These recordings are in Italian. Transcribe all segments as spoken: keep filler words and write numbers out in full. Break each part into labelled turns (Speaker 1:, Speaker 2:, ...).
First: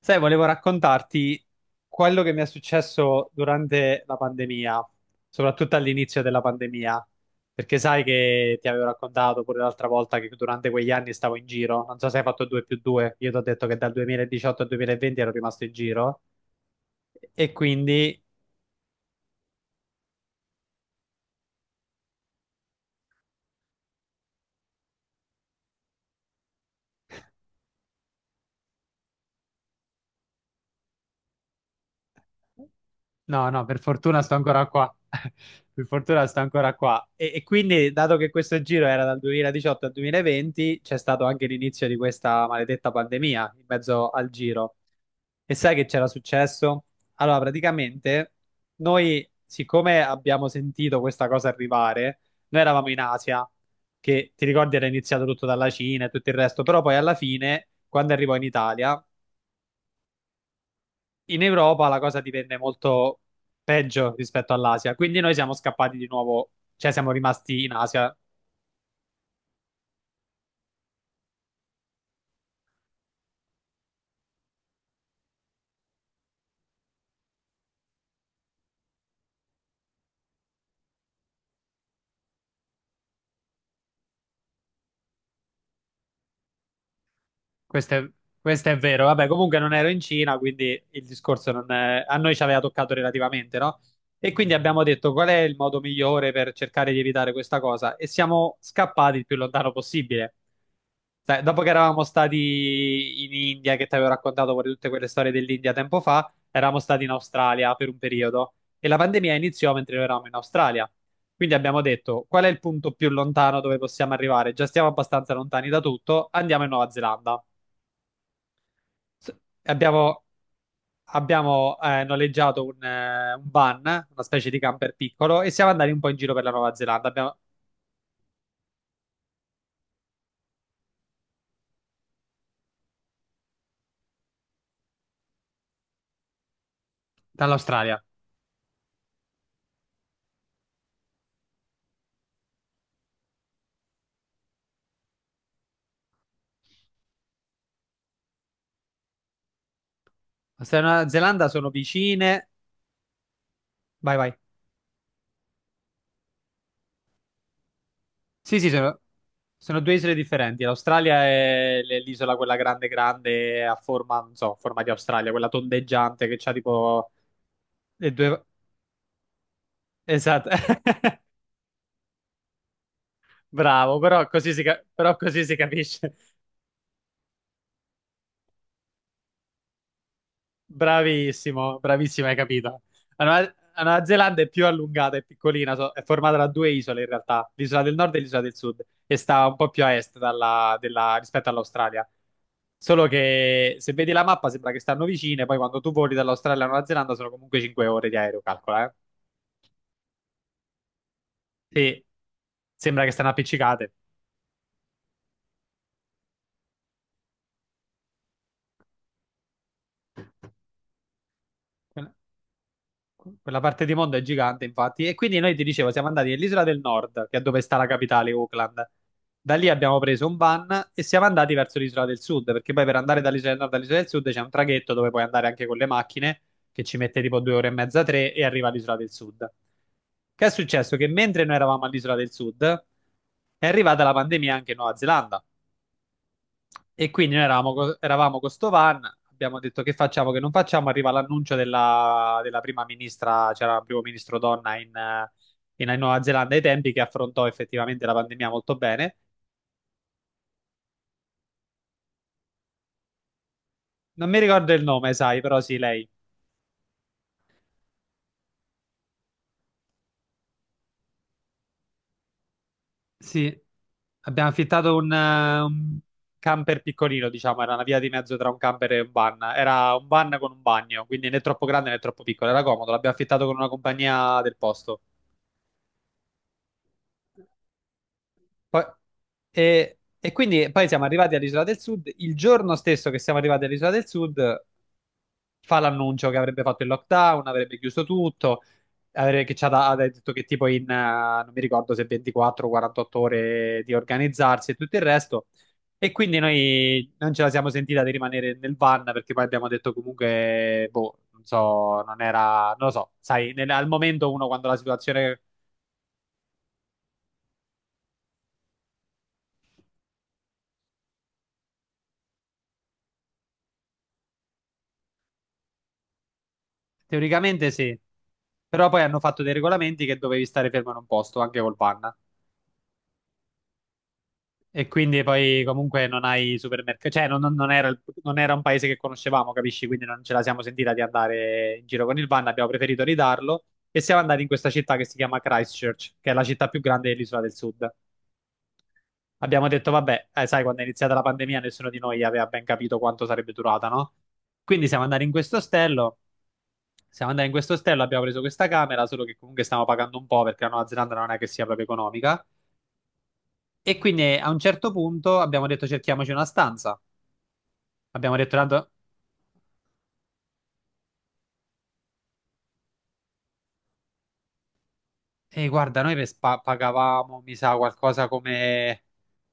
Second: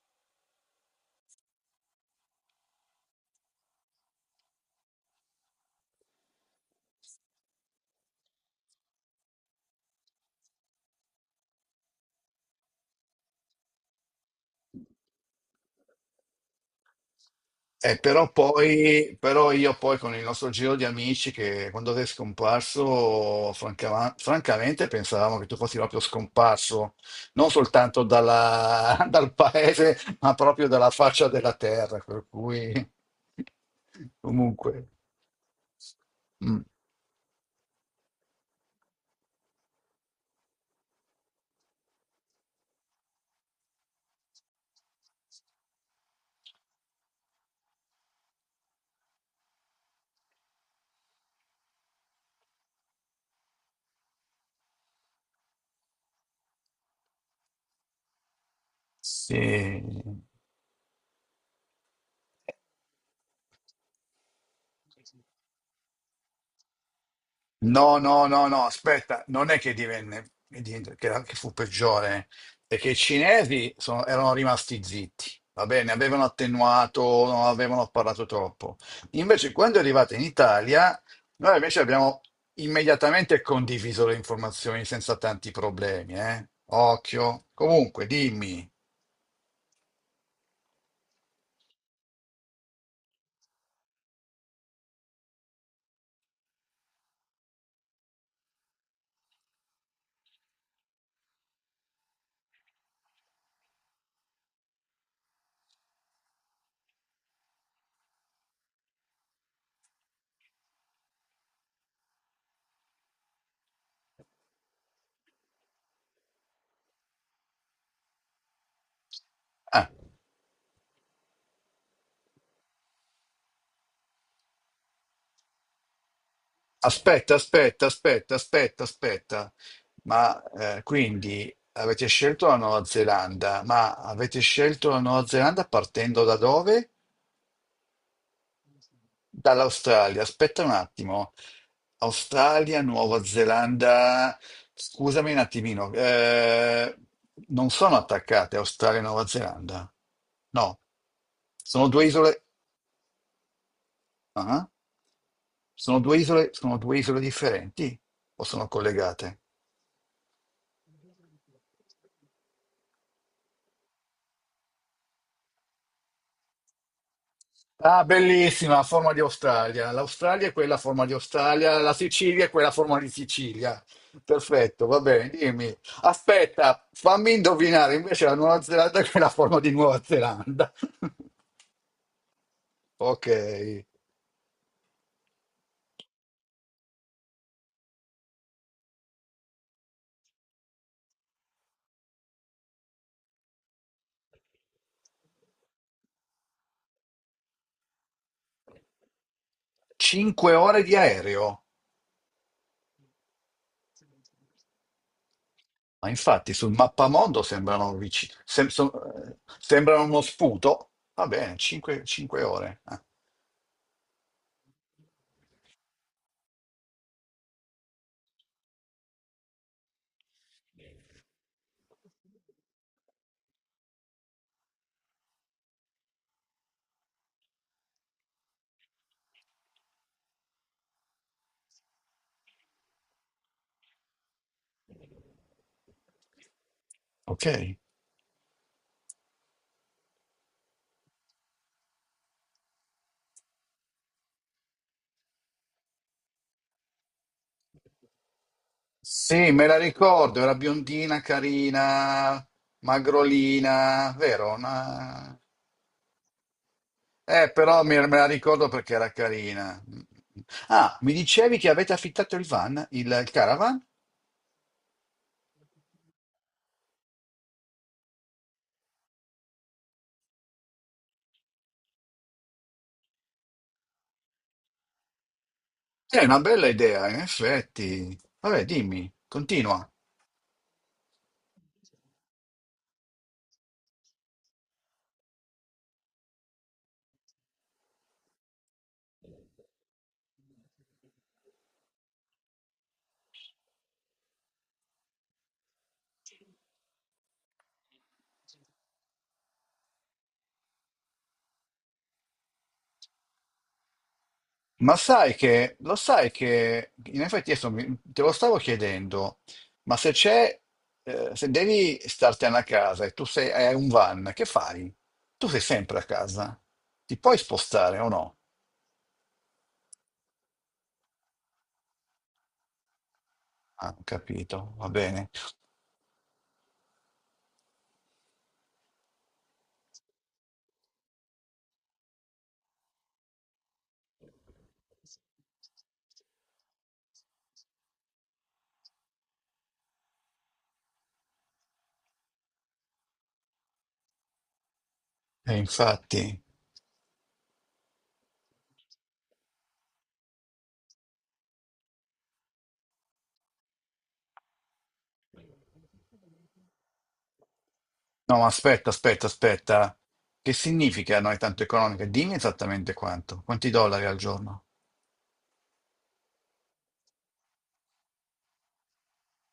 Speaker 1: Sai, volevo raccontarti quello che mi è successo durante la pandemia, soprattutto all'inizio della pandemia, perché sai che ti avevo raccontato pure l'altra volta che durante quegli anni stavo in giro. Non so se hai fatto due più due, io ti ho detto che dal duemiladiciotto al duemilaventi ero rimasto in giro e
Speaker 2: Eh,
Speaker 1: quindi...
Speaker 2: però poi, però io poi, con il nostro giro di amici, che quando sei scomparso, franca- francamente pensavamo che tu fossi proprio scomparso, non soltanto dalla- dal paese, ma proprio dalla faccia della terra, per cui
Speaker 1: No, no, per fortuna sto ancora
Speaker 2: comunque,
Speaker 1: qua. Per fortuna sto
Speaker 2: mm,
Speaker 1: ancora qua. E, e quindi, dato che questo giro era dal duemiladiciotto al duemilaventi, c'è stato anche l'inizio di questa maledetta pandemia in mezzo al giro. E sai che c'era successo? Allora, praticamente, noi, siccome abbiamo sentito questa cosa arrivare, noi eravamo in Asia, che ti ricordi era iniziato tutto dalla Cina e tutto il resto, però poi alla fine, quando arrivò in Italia,
Speaker 2: sì.
Speaker 1: in Europa la cosa divenne molto peggio rispetto all'Asia, quindi noi siamo scappati di nuovo, cioè siamo rimasti in
Speaker 2: No,
Speaker 1: Asia.
Speaker 2: no, no, no, aspetta, non è che divenne, che divenne- che- che fu peggiore, è che i cinesi sono- erano rimasti zitti, va bene, avevano attenuato, non avevano parlato troppo. Invece, quando è arrivata in Italia, noi invece abbiamo immediatamente condiviso le informazioni senza tanti problemi, eh? Occhio.
Speaker 1: Questo
Speaker 2: Comunque,
Speaker 1: è, Questo
Speaker 2: dimmi.
Speaker 1: è vero. Vabbè, comunque non ero in Cina, quindi il discorso non è- a noi ci aveva toccato relativamente, no? E quindi abbiamo detto qual è il modo migliore per cercare di evitare questa cosa e siamo scappati il più lontano possibile. Sai, dopo che eravamo stati in India, che ti avevo raccontato pure tutte quelle storie dell'India tempo fa, eravamo stati in Australia per un periodo e la pandemia iniziò mentre noi eravamo in Australia. Quindi abbiamo detto qual è il punto più lontano dove possiamo arrivare? Già stiamo abbastanza lontani da tutto, andiamo in Nuova Zelanda. S-
Speaker 2: Ah,
Speaker 1: Abbiamo, abbiamo, eh, noleggiato un, eh, un van, una specie di camper piccolo, e siamo andati un po' in giro per la Nuova Zelanda.
Speaker 2: aspetta,
Speaker 1: Abbiamo-
Speaker 2: aspetta, aspetta, aspetta, aspetta. Ma eh, quindi avete scelto la Nuova Zelanda, ma avete scelto la Nuova Zelanda partendo da dove?
Speaker 1: Dall'Australia.
Speaker 2: Dall'Australia. Aspetta un attimo. Australia, Nuova Zelanda. Scusami un attimino. Eh, non sono attaccate Australia e Nuova Zelanda. No,
Speaker 1: Australia e Nuova Zelanda sono
Speaker 2: sono due isole.
Speaker 1: vicine. Vai, vai.
Speaker 2: Ah, sono due isole, sono due isole differenti o
Speaker 1: Sì,
Speaker 2: sono
Speaker 1: sì, sono,
Speaker 2: collegate?
Speaker 1: sono due isole differenti. L'Australia è l- l'isola quella grande, grande, a forma, non so, a forma di Australia, quella tondeggiante che c'ha tipo
Speaker 2: Ah,
Speaker 1: le due...
Speaker 2: bellissima, a forma di Australia. L'Australia
Speaker 1: Esatto.
Speaker 2: è quella a forma di Australia, la Sicilia è quella a forma di Sicilia.
Speaker 1: Bravo, però così si, ca-
Speaker 2: Perfetto, va
Speaker 1: però
Speaker 2: bene,
Speaker 1: così si
Speaker 2: dimmi.
Speaker 1: capisce.
Speaker 2: Aspetta, fammi indovinare invece la Nuova Zelanda che è la forma di Nuova Zelanda.
Speaker 1: Bravissimo, bravissimo, hai capito. La
Speaker 2: Ok,
Speaker 1: Nuova, la Nuova Zelanda è più allungata, è piccolina, so- è formata da due isole in realtà, l'isola del nord e l'isola del sud, e sta un po' più a est dalla- della- rispetto all'Australia. Solo che se vedi la mappa sembra che stanno vicine, poi quando tu voli dall'Australia alla Nuova Zelanda sono comunque cinque ore di aereo, calcola, eh.
Speaker 2: cinque ore di aereo.
Speaker 1: Sì, sembra che stanno appiccicate.
Speaker 2: Ma infatti sul mappamondo sembrano vicini, sem- so- eh, sembrano uno sputo. Va bene, cinque, ore. Ah,
Speaker 1: Quella parte di mondo è gigante, infatti. E quindi noi ti dicevo, siamo andati nell'isola del nord, che è dove sta la capitale, Auckland. Da lì abbiamo preso un van e siamo andati verso l'isola del sud, perché poi per andare dall'isola del nord all'isola del sud c'è un traghetto dove puoi andare anche con le macchine, che ci mette tipo due ore e mezza, tre, e arriva all'isola del sud. Che è successo? Che mentre noi eravamo all'isola del sud, è arrivata la pandemia anche in Nuova Zelanda. E quindi noi
Speaker 2: ok.
Speaker 1: eravamo, co- eravamo con sto van, abbiamo detto che facciamo, che non facciamo, arriva l'annuncio della, della prima ministra, c'era il primo ministro donna in, eh, in Nuova Zelanda ai tempi, che affrontò effettivamente la pandemia molto bene.
Speaker 2: Sì, me la ricordo, era biondina, carina, magrolina,
Speaker 1: Non mi
Speaker 2: vero?
Speaker 1: ricordo il nome,
Speaker 2: Una-
Speaker 1: sai, però sì, lei.
Speaker 2: Eh, però mi- me la ricordo perché era carina. Ah, mi dicevi che avete affittato il van, il, il
Speaker 1: Sì,
Speaker 2: caravan?
Speaker 1: abbiamo affittato un, eh, un camper piccolino, diciamo, era una via di mezzo tra un camper e un van. Era un van con un bagno, quindi né troppo grande né troppo piccolo, era comodo, l'abbiamo affittato con una compagnia del posto.
Speaker 2: È una bella idea, in effetti. Vabbè,
Speaker 1: Poi-
Speaker 2: dimmi, continua.
Speaker 1: e, e quindi poi siamo arrivati all'Isola del Sud. Il giorno stesso che siamo arrivati all'Isola del Sud, fa l'annuncio che avrebbe fatto il lockdown, avrebbe chiuso tutto, avrebbe, che ci ha, da- ha detto che tipo in, eh, non mi ricordo se ventiquattro o quarantotto ore di organizzarsi e tutto il resto. E quindi noi non ce la siamo sentita di rimanere nel van perché poi abbiamo detto comunque, boh, non so, non era, non lo so, sai, nel- al momento uno quando la
Speaker 2: Ma sai
Speaker 1: situazione,
Speaker 2: che, lo sai che, in effetti adesso mi- te lo stavo chiedendo, ma se c'è, eh, se devi startene a casa e tu sei, hai un van, che fai? Tu sei sempre a casa, ti puoi
Speaker 1: teoricamente sì.
Speaker 2: spostare o no?
Speaker 1: Però poi hanno fatto dei regolamenti che dovevi stare fermo in un posto anche col panna.
Speaker 2: Ah, ho capito,
Speaker 1: E
Speaker 2: va
Speaker 1: quindi
Speaker 2: bene.
Speaker 1: poi comunque non hai supermercati, cioè non, non- non era, il- non era un paese che conoscevamo, capisci? Quindi non ce la siamo sentita di andare in giro con il van, abbiamo preferito ridarlo e siamo andati in questa città che si chiama Christchurch, che è la città più grande dell'isola del sud. Abbiamo detto, vabbè, eh, sai, quando è iniziata la pandemia nessuno di noi aveva ben capito quanto sarebbe durata, no? Quindi siamo andati in questo
Speaker 2: E
Speaker 1: ostello,
Speaker 2: infatti,
Speaker 1: siamo andati in questo ostello, abbiamo preso questa camera, solo che comunque stiamo pagando un po' perché la Nuova Zelanda non è che sia proprio economica. E quindi eh, a un certo punto abbiamo detto cerchiamoci una stanza. Abbiamo
Speaker 2: no, ma
Speaker 1: detto tanto,
Speaker 2: aspetta, aspetta, aspetta, che significa non è tanto economica? Dimmi esattamente quanto, quanti dollari al giorno?
Speaker 1: "Ehi, guarda, noi per spa- pagavamo, mi sa, qualcosa come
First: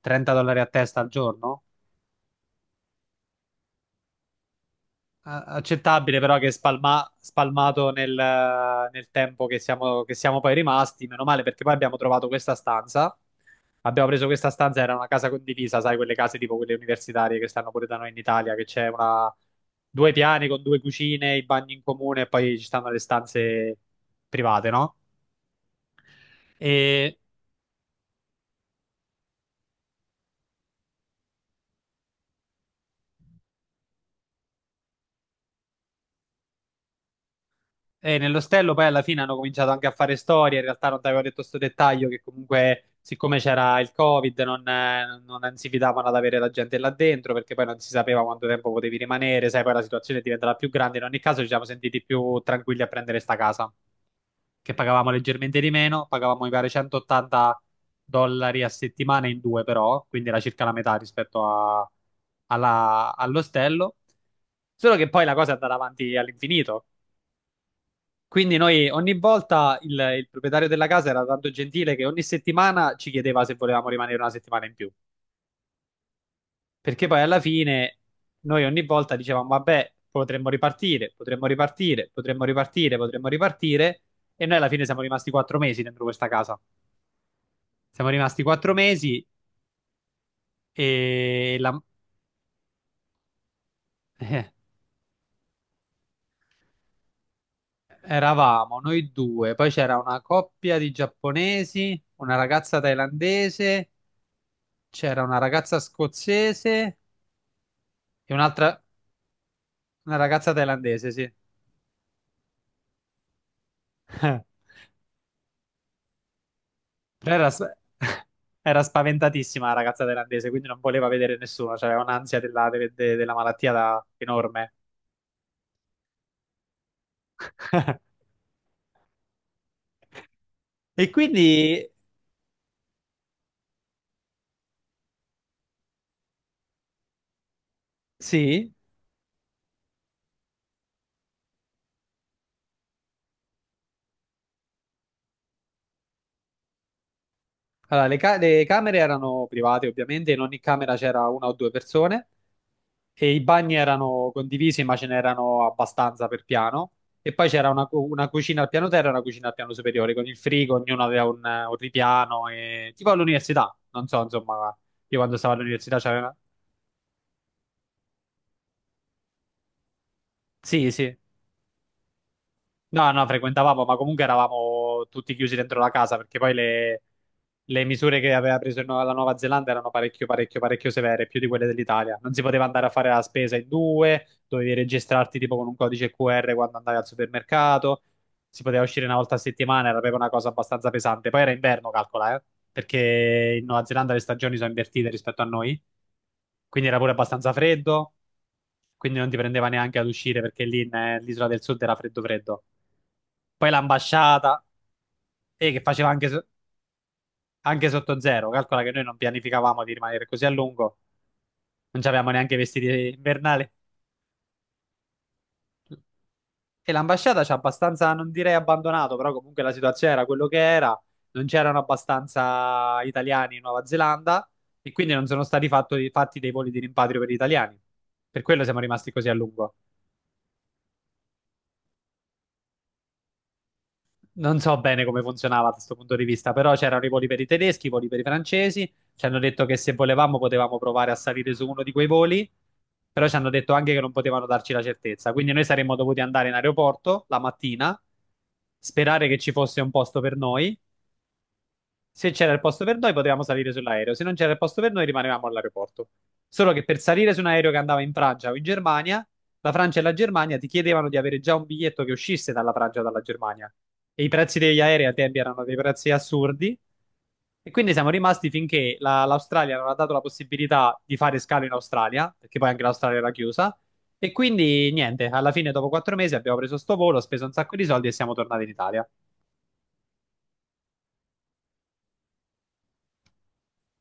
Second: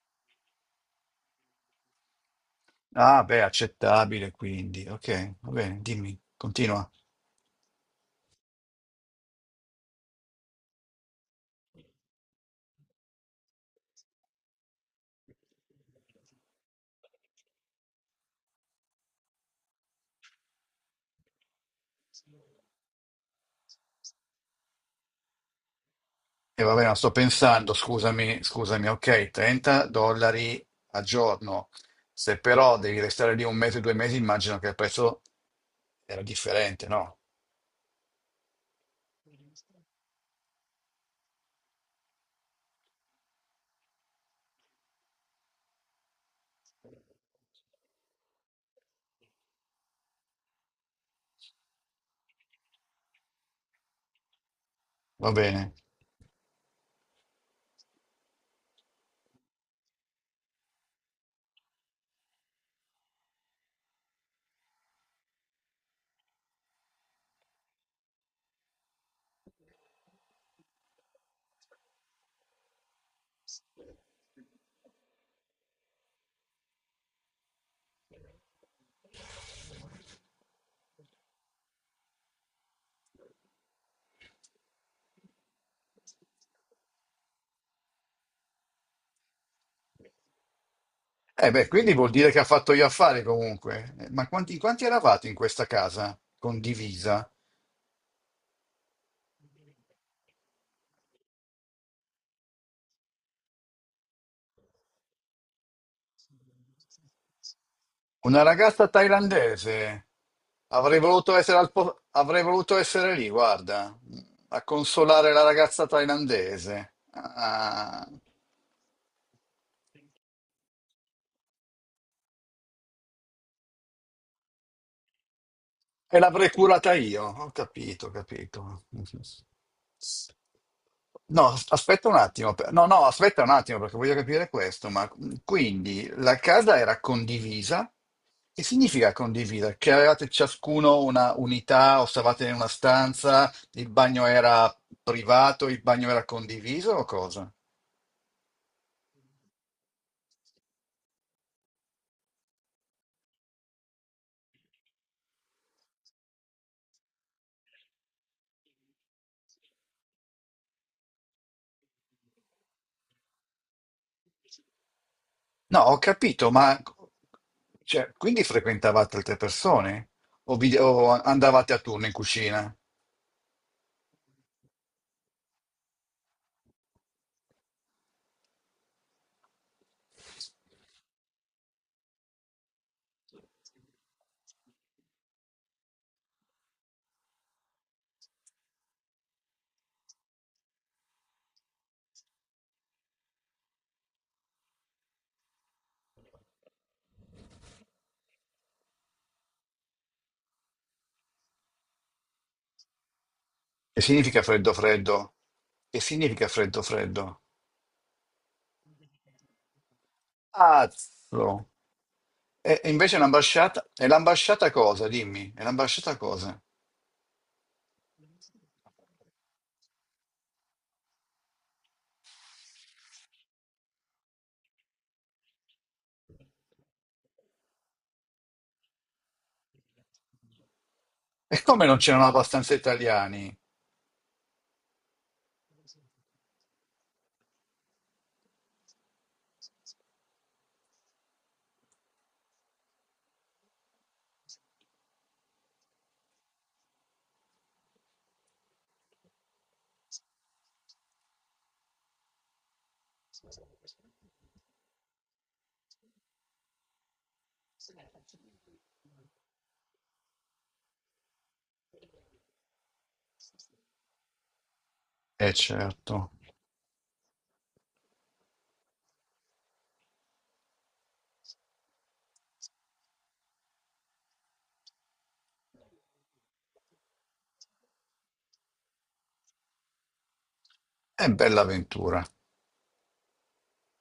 Speaker 1: trenta dollari a testa al giorno."
Speaker 2: Ah, beh, accettabile quindi, ok,
Speaker 1: A-
Speaker 2: va bene,
Speaker 1: Accettabile,
Speaker 2: dimmi,
Speaker 1: però che
Speaker 2: continua.
Speaker 1: spalma- spalmato nel, nel tempo che siamo, che siamo poi rimasti, meno male perché poi abbiamo trovato questa stanza. Abbiamo preso questa stanza, era una casa condivisa, sai, quelle case tipo quelle universitarie che stanno pure da noi in Italia, che c'è una... due piani con due cucine, i bagni in comune e poi ci stanno le stanze private, no?
Speaker 2: E va bene, sto
Speaker 1: E,
Speaker 2: pensando, scusami, scusami, ok, trenta dollari al giorno. Se però devi restare lì un mese, due mesi, immagino che il prezzo era differente, no?
Speaker 1: e nell'ostello poi alla fine hanno cominciato anche a fare storie. In realtà non ti avevo detto questo dettaglio che comunque, siccome c'era il Covid, non, eh, non si fidavano ad avere la gente là dentro perché poi non si sapeva quanto tempo potevi rimanere. Sai, poi la situazione diventerà più grande. In ogni caso, ci siamo sentiti più tranquilli a prendere sta casa, che pagavamo
Speaker 2: Va
Speaker 1: leggermente di
Speaker 2: bene.
Speaker 1: meno. Pagavamo, mi pare, centottanta dollari a settimana in due, però, quindi era circa la metà rispetto a- alla- all'ostello. Solo che poi la cosa è andata avanti all'infinito. Quindi noi ogni volta il, il proprietario della casa era tanto gentile che ogni settimana ci chiedeva se volevamo rimanere una settimana in più. Perché poi alla fine noi ogni volta dicevamo, vabbè, potremmo ripartire, potremmo ripartire, potremmo ripartire, potremmo ripartire. E noi alla fine siamo rimasti quattro mesi dentro questa casa. Siamo rimasti quattro mesi
Speaker 2: Eh
Speaker 1: e
Speaker 2: beh,
Speaker 1: la-
Speaker 2: quindi vuol dire che ha fatto gli affari comunque. Eh, Ma
Speaker 1: eh,
Speaker 2: quanti, quanti eravate in questa casa condivisa?
Speaker 1: eravamo noi due, poi c'era una coppia di giapponesi, una ragazza thailandese, c'era una ragazza scozzese e
Speaker 2: Una
Speaker 1: un'altra...
Speaker 2: ragazza thailandese.
Speaker 1: Una ragazza
Speaker 2: Avrei
Speaker 1: thailandese, sì.
Speaker 2: voluto essere al po- avrei voluto essere lì, guarda, a consolare la ragazza thailandese.
Speaker 1: Però era, sp-
Speaker 2: Ah.
Speaker 1: era spaventatissima la ragazza thailandese, quindi non voleva vedere nessuno, cioè aveva un'ansia della, de- de- della malattia da- enorme.
Speaker 2: E l'avrei curata io, ho capito, ho capito.
Speaker 1: E
Speaker 2: No, as-
Speaker 1: quindi,
Speaker 2: aspetta un attimo, per- no, no, aspetta un attimo, perché voglio capire questo, ma mm, quindi la casa era condivisa? Che
Speaker 1: sì,
Speaker 2: significa condivisa? Che avevate ciascuno una unità o stavate in una stanza, il bagno era privato, il bagno era condiviso o cosa?
Speaker 1: allora, le, ca- le camere erano private ovviamente, in ogni camera c'era una o due persone e i bagni erano condivisi, ma ce n'erano abbastanza per piano. E poi c'era una, cu- una cucina al piano terra e una cucina al piano superiore, con il frigo, ognuno aveva un, un ripiano, e... tipo all'università, non so, insomma, io quando stavo
Speaker 2: No, ho
Speaker 1: all'università c'aveva...
Speaker 2: capito, ma cioè, quindi frequentavate altre persone o, vi-
Speaker 1: Sì,
Speaker 2: o
Speaker 1: sì.
Speaker 2: andavate a turno in cucina?
Speaker 1: No, no, frequentavamo, ma comunque eravamo tutti chiusi dentro la casa, perché poi le le misure che aveva preso il Nuova- la Nuova Zelanda erano parecchio, parecchio, parecchio severe, più di quelle dell'Italia. Non si poteva andare a fare la spesa in due, dovevi registrarti tipo con un codice qu erre quando andavi al supermercato, si poteva uscire una volta a settimana, era proprio una cosa abbastanza pesante. Poi era inverno, calcola, eh, perché in Nuova Zelanda le stagioni sono invertite rispetto a noi, quindi era pure abbastanza freddo, quindi non ti prendeva neanche ad uscire perché lì nell'isola del sud era freddo freddo. Poi
Speaker 2: Che significa
Speaker 1: l'ambasciata,
Speaker 2: freddo freddo?
Speaker 1: eh, che
Speaker 2: Che
Speaker 1: faceva anche, so-
Speaker 2: significa freddo freddo?
Speaker 1: anche sotto zero, calcola che noi non pianificavamo di rimanere così a lungo,
Speaker 2: Cazzo!
Speaker 1: non avevamo neanche i
Speaker 2: E, e
Speaker 1: vestiti
Speaker 2: invece
Speaker 1: invernali.
Speaker 2: l'ambasciata... E l'ambasciata cosa? Dimmi, e l'ambasciata cosa?
Speaker 1: E l'ambasciata ci ha abbastanza, non direi abbandonato, però comunque la situazione era quello che era. Non c'erano abbastanza italiani in Nuova Zelanda e quindi non sono stati fatto- fatti dei voli di rimpatrio per gli italiani. Per quello siamo rimasti così a lungo.
Speaker 2: E come non c'erano abbastanza italiani?
Speaker 1: Non so bene come funzionava da questo punto di vista, però c'erano i voli per i tedeschi, i voli per i francesi. Ci hanno detto che se volevamo potevamo provare a salire su uno di quei voli, però ci hanno detto anche che non potevano darci la certezza. Quindi noi saremmo dovuti andare in aeroporto la mattina, sperare che ci fosse un posto per noi. Se c'era il posto per noi, potevamo salire sull'aereo, se non c'era il posto per noi, rimanevamo all'aeroporto. Solo che per salire su un aereo che andava in Francia o in Germania, la Francia e la Germania ti chiedevano di avere già un biglietto che uscisse dalla Francia o dalla Germania. E i prezzi degli aerei a tempi
Speaker 2: Eh
Speaker 1: erano dei prezzi
Speaker 2: certo,
Speaker 1: assurdi. E quindi siamo rimasti finché la- l'Australia non ha dato la possibilità di fare scalo in Australia, perché poi anche l'Australia era chiusa. E quindi niente, alla fine, dopo quattro mesi, abbiamo preso sto volo, speso un sacco di soldi e siamo tornati in Italia.
Speaker 2: è bella avventura.